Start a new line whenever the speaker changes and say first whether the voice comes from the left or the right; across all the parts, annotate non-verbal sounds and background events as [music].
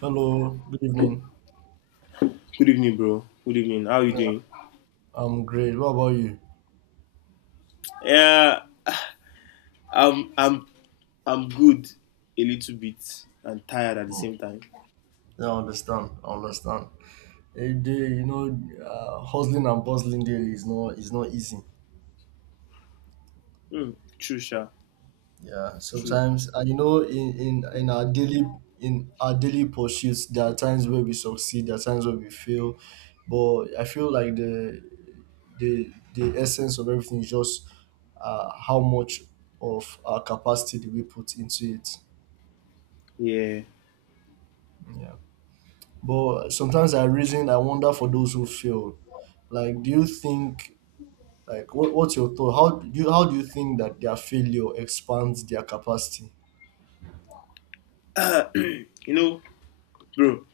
right: Hello, good evening.
left: Good evening, bro. Good evening. How are you doing?
right: I'm great. What about you?
left: Yeah, I'm I'm good a little bit and tired at the
right: Hmm.
left: same time.
right: Yeah, I understand. I understand. A day, you know, hustling and bustling daily is not easy.
left: Hmm. True, sha.
right: Yeah,
left: True.
right: sometimes and you know, in our daily pursuits, there are times where we succeed, there are times where we fail. But I feel like the essence of everything is just how much of our capacity do we put into it.
left: Yeah.
right: Yeah. But sometimes I reason, I wonder for those who fail. Like, do you think, like, what's your thought? How do you think that their failure expands their capacity?
left: You know, bro,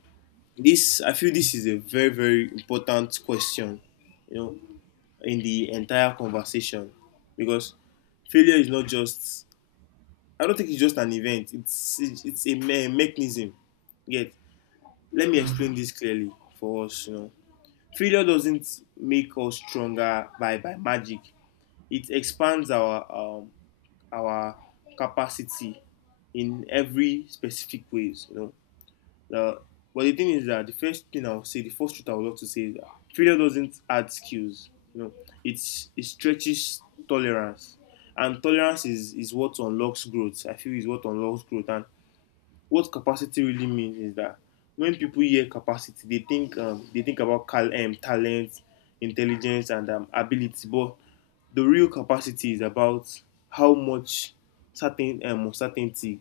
left: this I feel this is a very, very important question, you know, in the entire conversation. Because failure is not just I don't think it's just an event. It's a mechanism. Yet, let me
right: Mm.
left: explain this clearly for us, you know. Failure doesn't make us stronger by, magic. It expands our capacity in every specific ways, you know. But the thing is that the first thing I would say, the first truth I would love to say is that failure doesn't add skills, you know. It stretches tolerance, and tolerance is what unlocks growth. I feel is what unlocks growth. And what capacity really means is that when people hear capacity, they think about talent, intelligence, and ability. But the real capacity is about how much certainty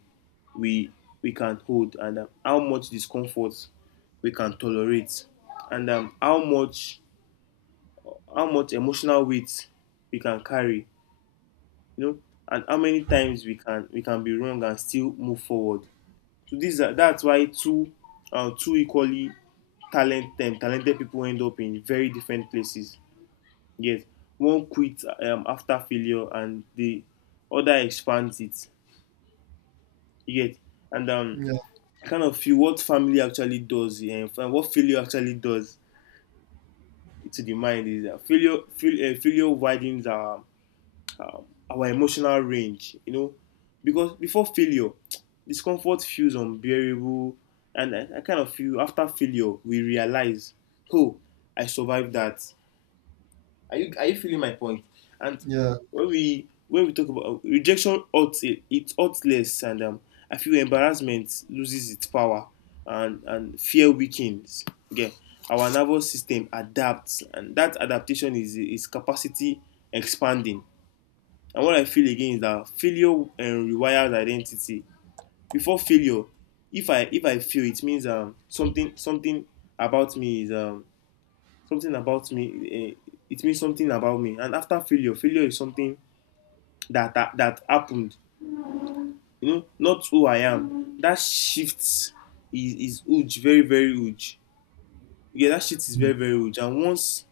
left: we can hold, and how much discomfort we can tolerate, and how much emotional weight we can carry. You know, and how many times we can be wrong and still move forward. So this that's why two two equally talented people end up in very different places. Yes, one quit after failure, and the other expands it. You get. And
right: Yeah,
left: I kind of feel what family actually does and what failure actually does to the mind is that failure widens our emotional range, you know. Because before failure, [tsk] discomfort feels unbearable. And I kind of feel after failure, we realize, oh, I survived that. Are you feeling my point? And
right: yeah,
left: when we talk about rejection, hurts it hurts less, and I feel embarrassment loses its power, and fear weakens. Okay, our nervous system adapts, and that adaptation is capacity expanding. And what I feel again is that failure rewires identity. Before failure, if I fail, it means about me is um something about me. It means something about me. And after failure, failure is something that that happened. You know, not who I am. That shift is huge, very, very huge. Yeah, that shift is very,
right: Mm.
left: very huge. And once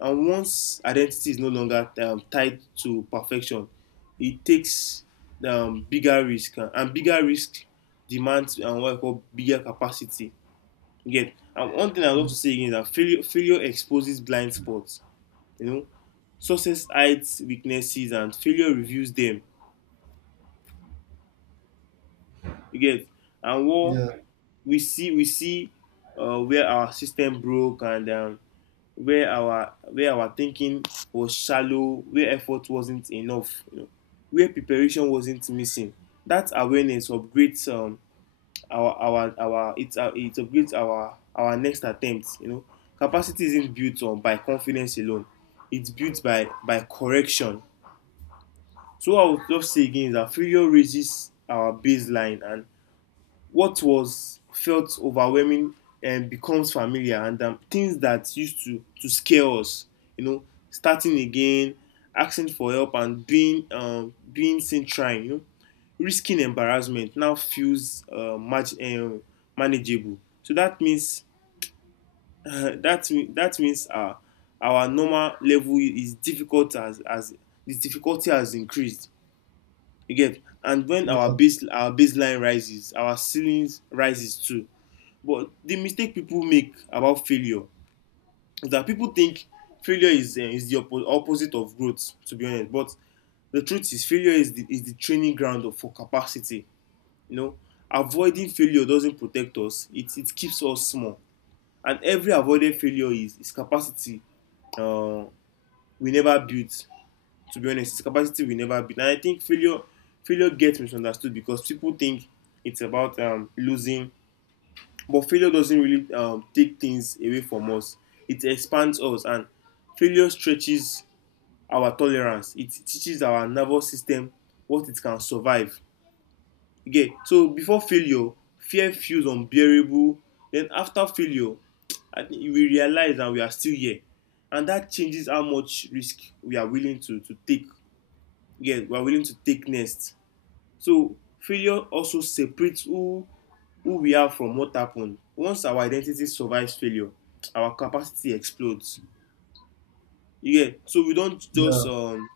left: and once identity is no longer tied to perfection, it takes bigger risk, and bigger risk demands what I call bigger capacity. Again, and one thing I love to
right: mm.
left: say again is that failure exposes blind spots. You know, success hides weaknesses, and failure reveals them. You get, and what
right: yeah,
left: we see where our system broke, and where our thinking was shallow, where effort wasn't enough, you know, where preparation wasn't missing. That awareness upgrades our it upgrades our next attempt, you know. Capacity isn't built on by confidence alone. It's built by correction. So what I would love to say again is that failure raises our baseline, and what was felt overwhelming and becomes familiar, and things that used to scare us, you know, starting again, asking for help, and being being seen trying, you know, risking embarrassment, now feels manageable. So that means [laughs] that means our normal level is difficult, as the difficulty has increased. You get. And when our
right: yeah,
left: baseline rises, our ceilings rises too. But the mistake people make about failure is that people think failure is the opposite of growth. To be honest, but the truth is failure is the training ground of- for capacity. You know, avoiding failure doesn't protect us. It keeps us small, and every avoided failure is capacity uh, we never built. To be honest, it's capacity we never built. And I think failure gets misunderstood because people think it's about losing. But failure doesn't really take things away from us. It expands us. And failure stretches our tolerance. It teaches our nervous system what it can survive. You get. So before failure, fear feels unbearable. Then after failure, I think we realize that we are still here, and that changes how much risk we are willing to take. Yeah, we are willing to take next. So failure also separates who we are from what happened. Once our identity survives failure, our capacity explodes. You get. So we don't just
right: Yeah,
left: um,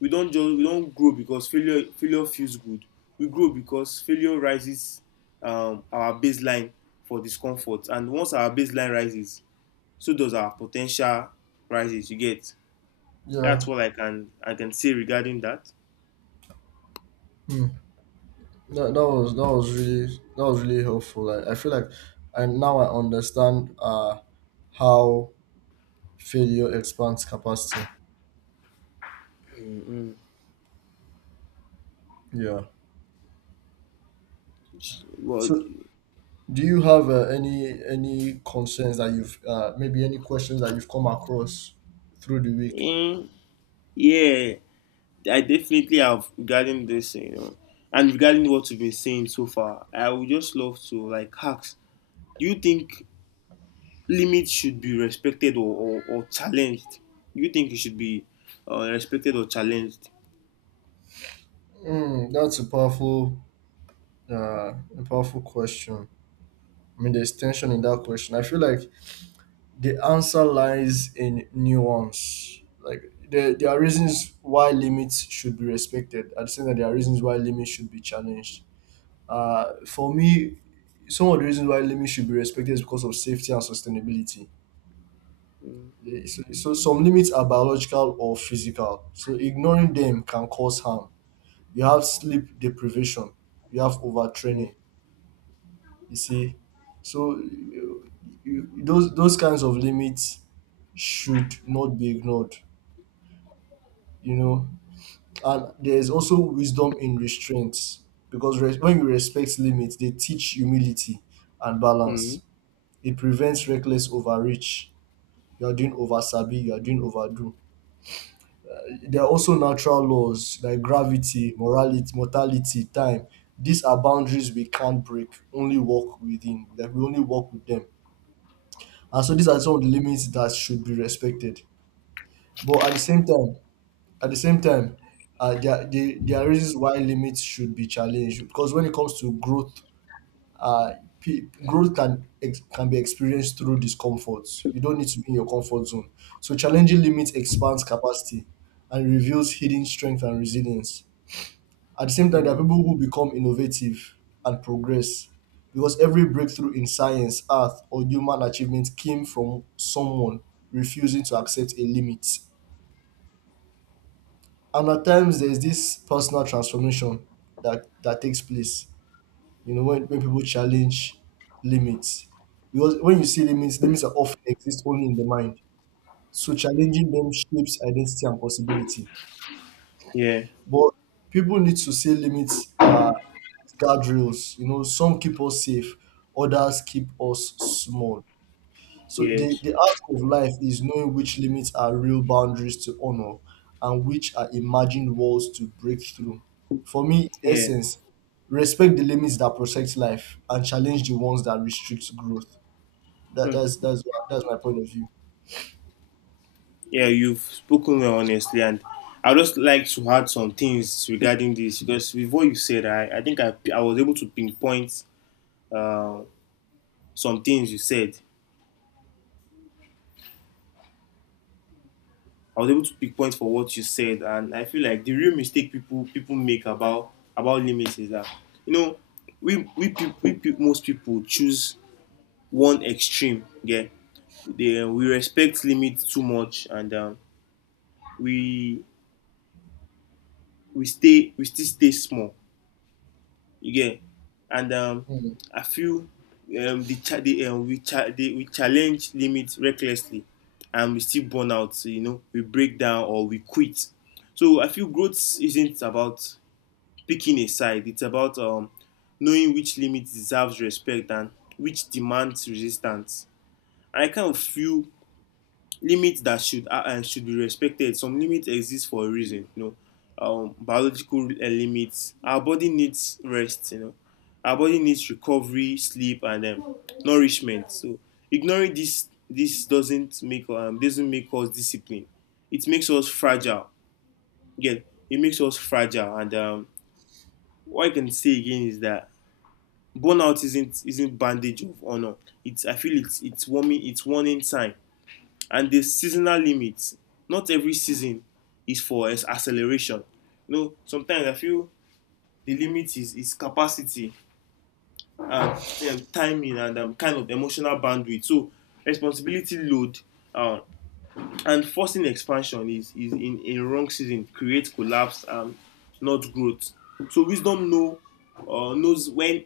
left: we not just we not grow because failure feels good. We grow because failure rises our baseline for discomfort. And once our baseline rises, so does our potential rises. You get.
right: yeah.
left: That's what I can say regarding that.
right: Mm. That, that was that was really that was really helpful. Like I feel like I now I understand how failure expands capacity. Yeah.
left: Well,
right: So do you have any concerns that you've maybe any questions that you've come across through the week?
left: mm, yeah, I definitely have regarding this, you know, and regarding what we have been saying so far. I would just love to like ask: do you think limits should be respected or challenged? Do you think it should be respected or challenged?
right: Mm, that's uh, a powerful question. I mean, there's tension in that question. I feel like the answer lies in nuance. Like there are reasons why limits should be respected. I'd say that there are reasons why limits should be challenged. For me, some of the reasons why limits should be respected is because of safety and sustainability.
left: Mm,
right: Yeah, so, some limits are biological or physical. So ignoring them can cause harm. You have sleep deprivation. You have
left: yeah.
right: overtraining. You see, so you, those kinds of limits should not be ignored. You know, and there is also wisdom in restraints because when you respect limits, they teach humility and
left: Mm,
right: balance. It prevents reckless overreach. You are doing over sabi. You are doing overdo. There are also natural laws like gravity, morality, mortality, time. These are boundaries we can't break, only walk within. Like we only walk with them. And so these are some of the limits that should be respected. But at the same time, there, there are reasons why limits should be challenged. Because when it comes to growth, uh, can be experienced through discomfort. You don't need to be in your comfort zone. So challenging limits expands capacity and reveals hidden strength and resilience. At the same time, there are
left: mm,
right: people who become innovative and progress because every breakthrough in science, art, or human achievement came from someone refusing to accept a limit. And at times, there's this personal transformation that takes place, you know, when people challenge limits. Because when you see limits, limits are often exist only in the mind. So challenging them shapes identity and possibility.
left: yeah.
right: But people need to say limits are guardrails. You know, some keep us safe, others keep us small. So
left: Yes.
right: the art of life is knowing which limits are real boundaries to honor and which are imagined walls to break through. For me, in
left: Yeah.
right: essence, respect the limits that protect life and challenge the ones that restrict growth. That,
left: Hmm.
right: that's that's that's my point of view.
left: Yeah. You've spoken well, honestly, and I would just like to add some things regarding this. Because with what you said, I think I was able to pinpoint some things you said. I was able to pinpoint for what you said, and I feel like the real mistake people make about limits is that, you know, we peop most people choose one extreme. Yeah, we respect limits too much, and we we still stay small. You and
right: Mm.
left: I feel, the, cha- the we cha- the, we challenge limits recklessly, and we still burn out. You know, we break down or we quit. So I feel growth isn't about picking a side. It's about knowing which limit deserves respect and which demands resistance. And I kind of feel limits that should be respected. Some limits exist for a reason, you know. Biological limits: our body needs rest, you know. Our body needs recovery, sleep, and nourishment. So ignoring this doesn't make us disciplined. It makes us fragile. Again, it makes us fragile. And what I can say again is that burnout isn't bandage of honor. It's I feel It's warming it's warning sign. And the seasonal limits: not every season is for acceleration, you know. Sometimes I feel the limit is capacity, and timing, and kind of emotional bandwidth, so responsibility load, um, and forcing expansion is, in a wrong season, create collapse and not growth. So wisdom knows when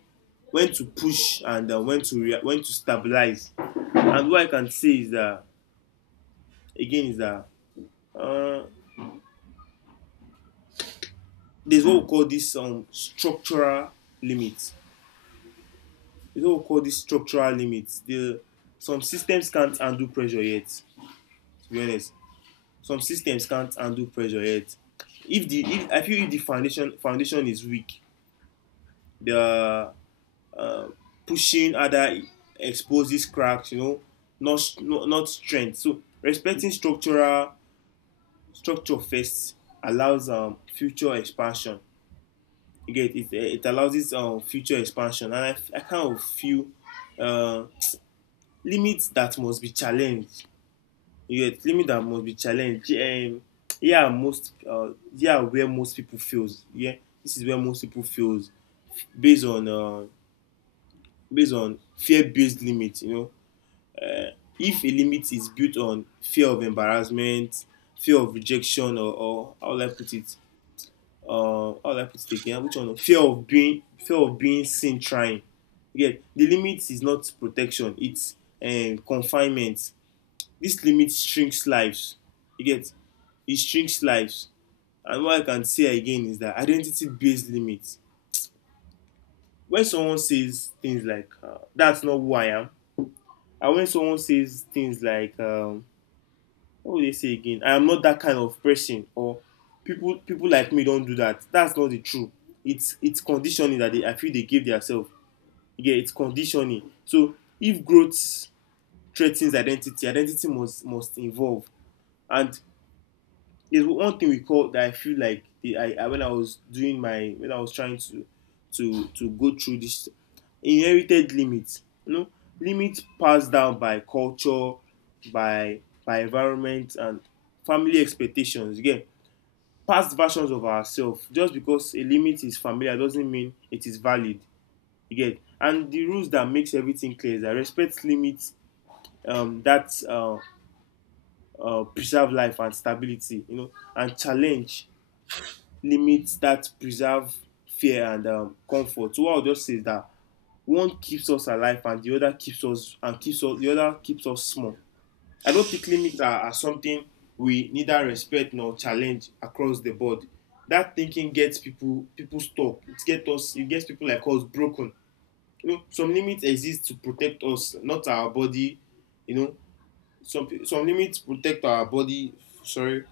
left: to push and when to when to stabilize. And what I can say is that again is that uh, there's what we call this structural limits. There's what we call this structural limits. The Some systems can't handle pressure yet. To be honest, some systems can't handle pressure yet. If the if I feel if the foundation is weak, the pushing other exposes cracks, you know, not not strength. So respecting structural structure first allows future expansion. You get it? It allows this future expansion. And I kind of feel uh limits that must be challenged. You get, limit that must be challenged. Yeah, most uh yeah, where most people fails. Yeah, this is where most people fails based on based on fear based limits. You know, if a limit is built on fear of embarrassment, fear of rejection, or, how will I put it again, which one, fear of being seen trying. Yeah, the limit is not protection. It's confinement. This limit shrinks lives. You get. It shrinks lives. And what I can say again is that identity based limit, when someone says things like that's not who I am, and when someone says things like what will they say again I am not that kind of person, or people like me don do that. That's not the true. It's conditioning that they, I feel, they give theirself. Yeah, it's conditioning. So if growth threa ten identity, identity must involve. And there's one thing we call that. I feel like the, I when I was doing my when I was trying to to go through this, inherited limits, you know, limits passed down by culture, by environment and family expectations. Again, past versions of ourselves. Just because a limit is familiar doesn't mean it is valid. You get and the rules that makes everything clear is that respect limits that preserve life and stability. You know and challenge limits that preserve fear and comfort. So what I'll just say is that one keeps us alive and the other keeps us and keeps us the other keeps us small. I don't think limits are something we neither respect nor challenge across the board. That thinking gets people stuck. It gets people like us broken. You know, some limits exist to protect us, not our body. You know, some limits protect our body. Sorry,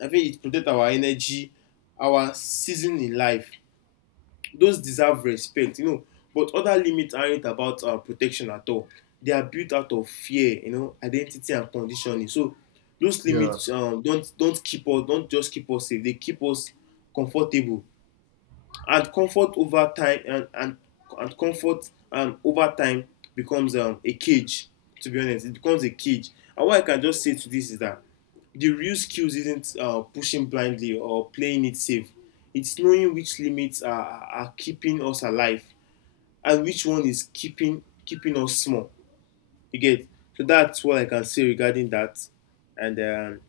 left: I think it protect our energy, our season in life, those deserve respect, but other limits aren't about protection at all. They are built out of fear, identity and conditioning. So those
right: Yeah.
left: limits, don't keep us don't just keep us safe, they keep us comfortable. And comfort over time and and, and comfort over time becomes, a cage. To be honest, it becomes a cage. And what I can just say to this is that the real skills isn't pushing blindly or playing it safe. It's knowing which limits are keeping us alive and which one is keeping us small. You get. So that's what I can say regarding that. And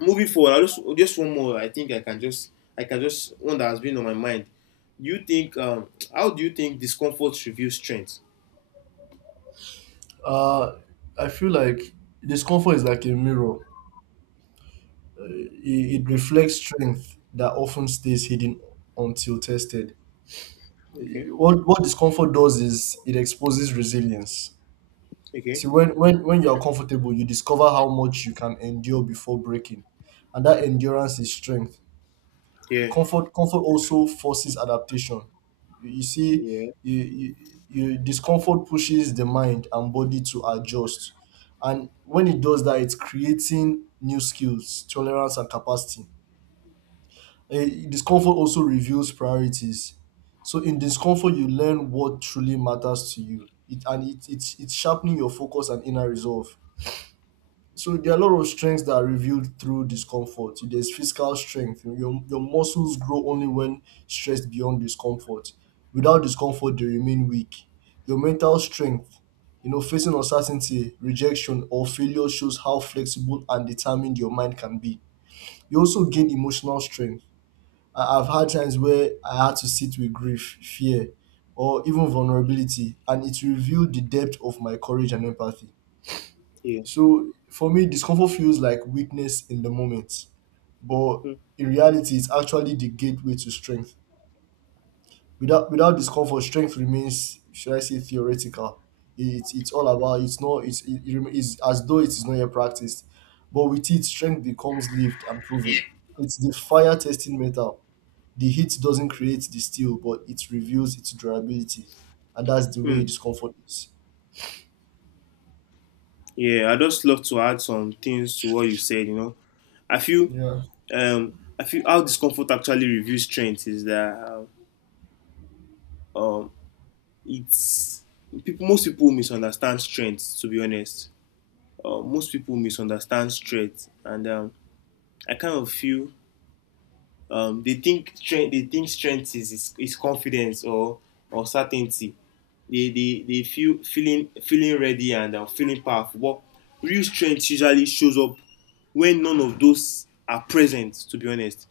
left: Moving forward, I just one more. I think I can just, I can just one that has been on my mind. Do you think, how do you think discomfort reveals strength?
right: Uh, I feel like discomfort is like a mirror. It
left: Mhm.
right: reflects strength that often stays hidden until tested.
left: Okay,
right: What discomfort does is it exposes resilience. You see,
left: okay,
right: when when you are comfortable, you discover how much you can endure before breaking, and that endurance is strength. The
left: yeah,
right: comfort also forces adaptation. You see,
left: yeah,
right: you, you you discomfort pushes the mind and body to adjust, and when it does that, it's creating new skills, tolerance, and capacity. Eh, discomfort also reveals priorities. So in discomfort, you learn what truly matters to you. It and it's sharpening your focus and inner resolve. So there are a lot of strengths that are revealed through discomfort. There's physical strength. Your muscles grow only when stressed beyond discomfort. Without discomfort, they remain weak. Your mental strength, you know, facing uncertainty, rejection, or failure shows how flexible and determined your mind can be. You also gain emotional strength. I have had times where I had to sit with grief, fear, or even vulnerability, and it revealed the depth of my courage and empathy.
left: yeah.
right: So for me, discomfort feels like weakness in the moment, but
left: Hmm.
right: in reality, it's actually the gateway to strength. Without discomfort, strength remains, should I say, theoretical. It it's all about it's not it's it, it rem- it's as though it is not yet practiced, but with it, strength becomes lived and proven. It's the fire testing metal, the heat doesn't create the steel but it reveals its durability, and that's the
left: Hmm.
right: way discomfort is.
left: Yeah, I just love to add some things to what you said. You know, I feel
right: Yeah.
left: I feel how discomfort actually reveals strength is that, um it's, people most people misunderstand strength, to be honest. Most people misunderstand strength, and, I kind of feel, they think strength, they think strength is confidence or certainty. They feeling ready and feeling powerful. But real strength usually shows up when none of those are present, to be honest.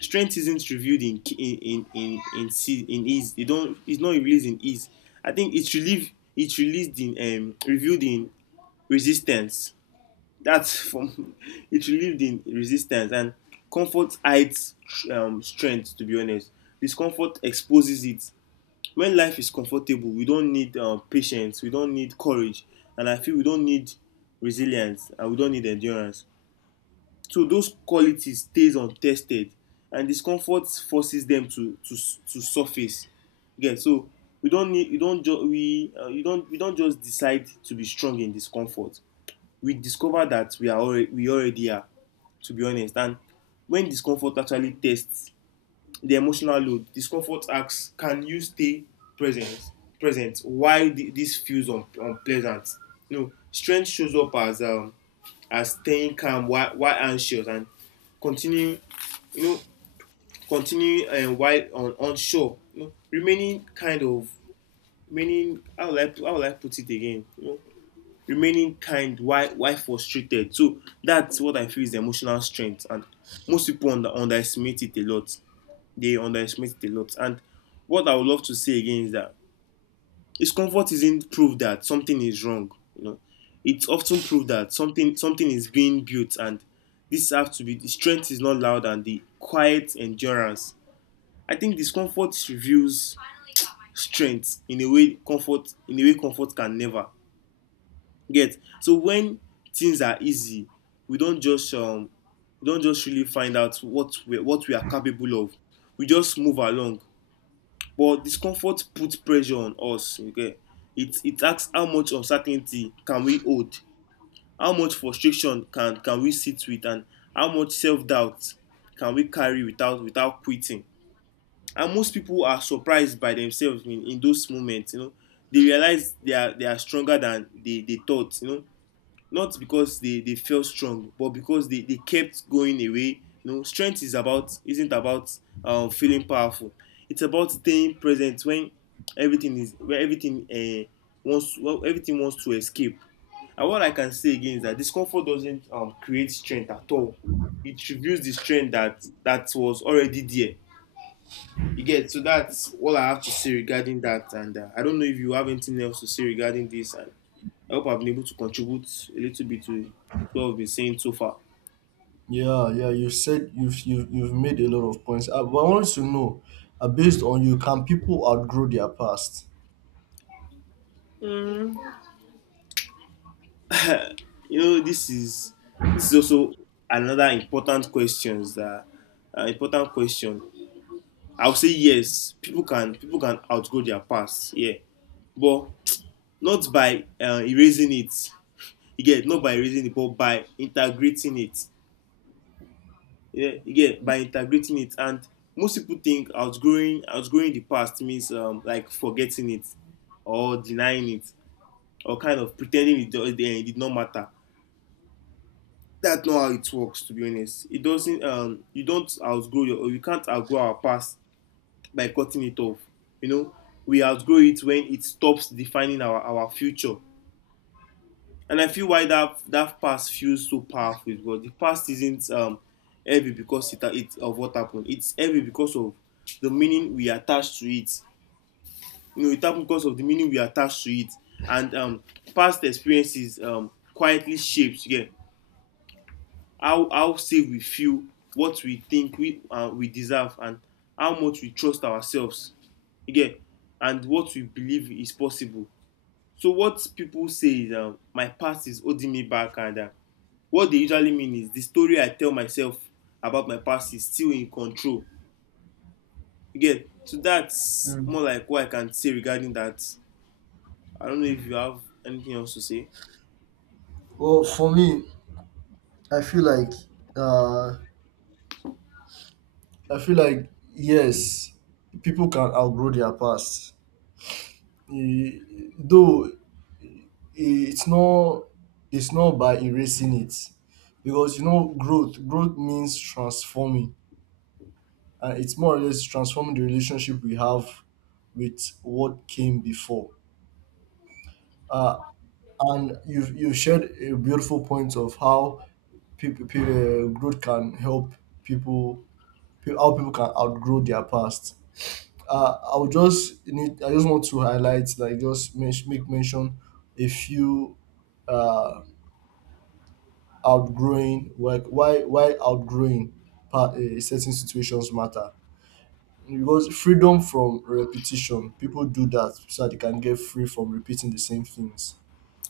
left: Strength isn't revealed in ease. They don't, it's not released in ease. I think it's relieved, it's released in, revealed in resistance. That's from [laughs] it relieved in resistance. And comfort hides, strength. To be honest, discomfort exposes it. When life is comfortable, we don't need, patience, we don't need courage, and I feel we don't need resilience and we don't need endurance. So those qualities stays untested, and discomfort forces them to surface. Yeah, so we don't need we don't ju- we you don't we don't just decide to be strong in discomfort. We discover that we already are, to be honest. And when discomfort actually tests the emotional load, discomfort asks, can you stay present, while this feels unpleasant. You know, strength shows up as, as staying calm while anxious, and continuing, you know, continuing, while unsure, you know, remaining kind of, remaining, how will I put it again, you know, remaining kind while frustrated. So that's what I feel is the emotional strength, and most people underestimate it a lot. They underestimate it a lot. And what I would love to say again is that discomfort isn't proof that something is wrong. You know, it's often proof that something is being built. And this has to be, the strength is not loud and the quiet endurance. I think discomfort reveals strength in a way comfort, can never get. So when things are easy, we don't just um, we don't just really find out what we are capable of. We just move along. But discomfort puts pressure on us. Okay. It asks, how much uncertainty can we hold, how much frustration can we sit with, and how much self doubt can we carry without quitting. And most people are surprised by themselves in those moments. You know, they realize they are stronger than they thought. You know, not because they felt strong, but because they kept going away. You know, strength is about, isn't about, feeling powerful. It's about staying present when everything is where everything everything wants to escape. And what I can say again is that discomfort doesn't, create strength at all. It reveals the strength that was already there. You get. So that's all I have to say regarding that. And I don't know if you have anything else to say regarding this. And I hope I've been able to contribute a little bit to what I have been saying so far.
right: Yeah, you said you've made a lot of points, but I want to know, based on, you, can people outgrow their past?
left: You know, this is, this is also another important questions that, important question. I would say yes, people can outgrow their past, yeah, but not by erasing it. You get, not by erasing it, but by integrating it. Yeah, you get, by integrating it. And most people think outgrowing the past means, like forgetting it, or denying it, or kind of pretending it, it did not matter. That's not how it works, to be honest. It doesn't. You don't outgrow your, or you can't outgrow our past by cutting it off. You know, we outgrow it when it stops defining our future. And I feel why that past feels so powerful is because the past isn't heavy because it of what happened. It's heavy because of the meaning we attach to it. You know, it happened because of the meaning we attach to it, and, past experiences, quietly shapes. Yeah, how safe we feel, what we think we deserve, and how much we trust ourselves. You get. And what we believe is possible. So what people say is, my past is holding me back, and, what dey usually mean is, the story I tell myself about my past is still in control. You get. So that's
right: Mm.
left: more like what I can say regarding that. I don't know if you have anything else to say.
right: Well for me I feel like uh i feel like yes, people can outgrow their past. E- though it's not by erasing it, because you know growth means transforming, and it's more or less transforming the relationship we have with what came before. uh, and you shared a beautiful point of how people growth can help people, how people can outgrow their past. I would just need I just want to highlight, like, just make mention a few, uh, outgrowing, like why outgrowing part, eh, certain situations matter. Because freedom from repetition, people do that so that they can get free from repeating the same things.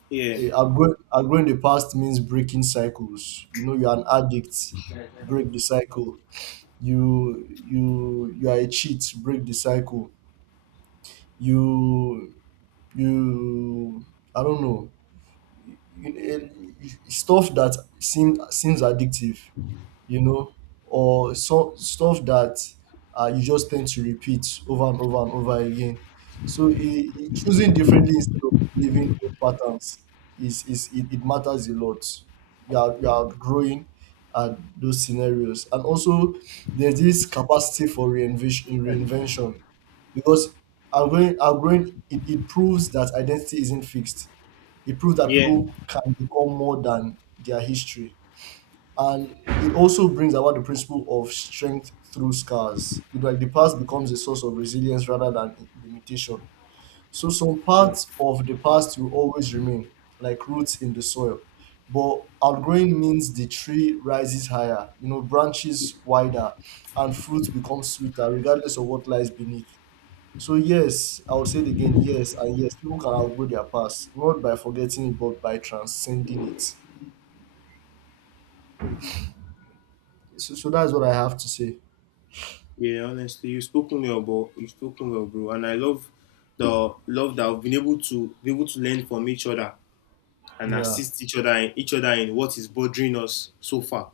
left: Yeah,
right: Eh, outgrowing the past means breaking cycles. You know, you're an addict, break the cycle. You you are a cheat, break the cycle. you you I don't know, you, you- stuff that seems addictive, you know, or so, stuff that you just tend to repeat over and over and over again. So choosing differently instead of living old patterns is it matters a lot. You are growing at those scenarios, and also there's this capacity for reinvention, reinvention, because outgrowing it, it proves that identity isn't fixed. It proves that
left: yeah.
right: people can become more than their history, and it also brings about the principle of strength through scars. It, like the past becomes a source of resilience rather than limitation. So some parts of the past will always remain, like roots in the soil. But outgrowing means the tree rises higher, you know, branches wider, and fruits become sweeter, regardless of what lies beneath. So yes, I would say it again, yes, and yes, people can outgrow their past, not by forgetting it, but by transcending it. So, that's what I have to say.
left: Yeah, honestly, you've spoken well, bro. You've spoken well, bro. And I love the love that we've been able to be able to learn from each other and
right: Yeah.
left: assist each other in what is bothering us so far.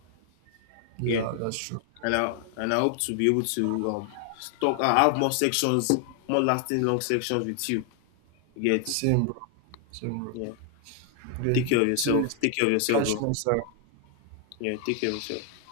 left: Yeah,
right: Yeah, that's true.
left: and I hope to be able to, talk. I have more sections, more lasting long sections with you. You get.
right: Same, bro. Same, bro.
left: Yeah.
right: Okay.
left: Take care of
right: Two
left: yourself.
right: is
left: Take care of yourself, bro.
right: catching us.
left: Yeah, take care of yourself.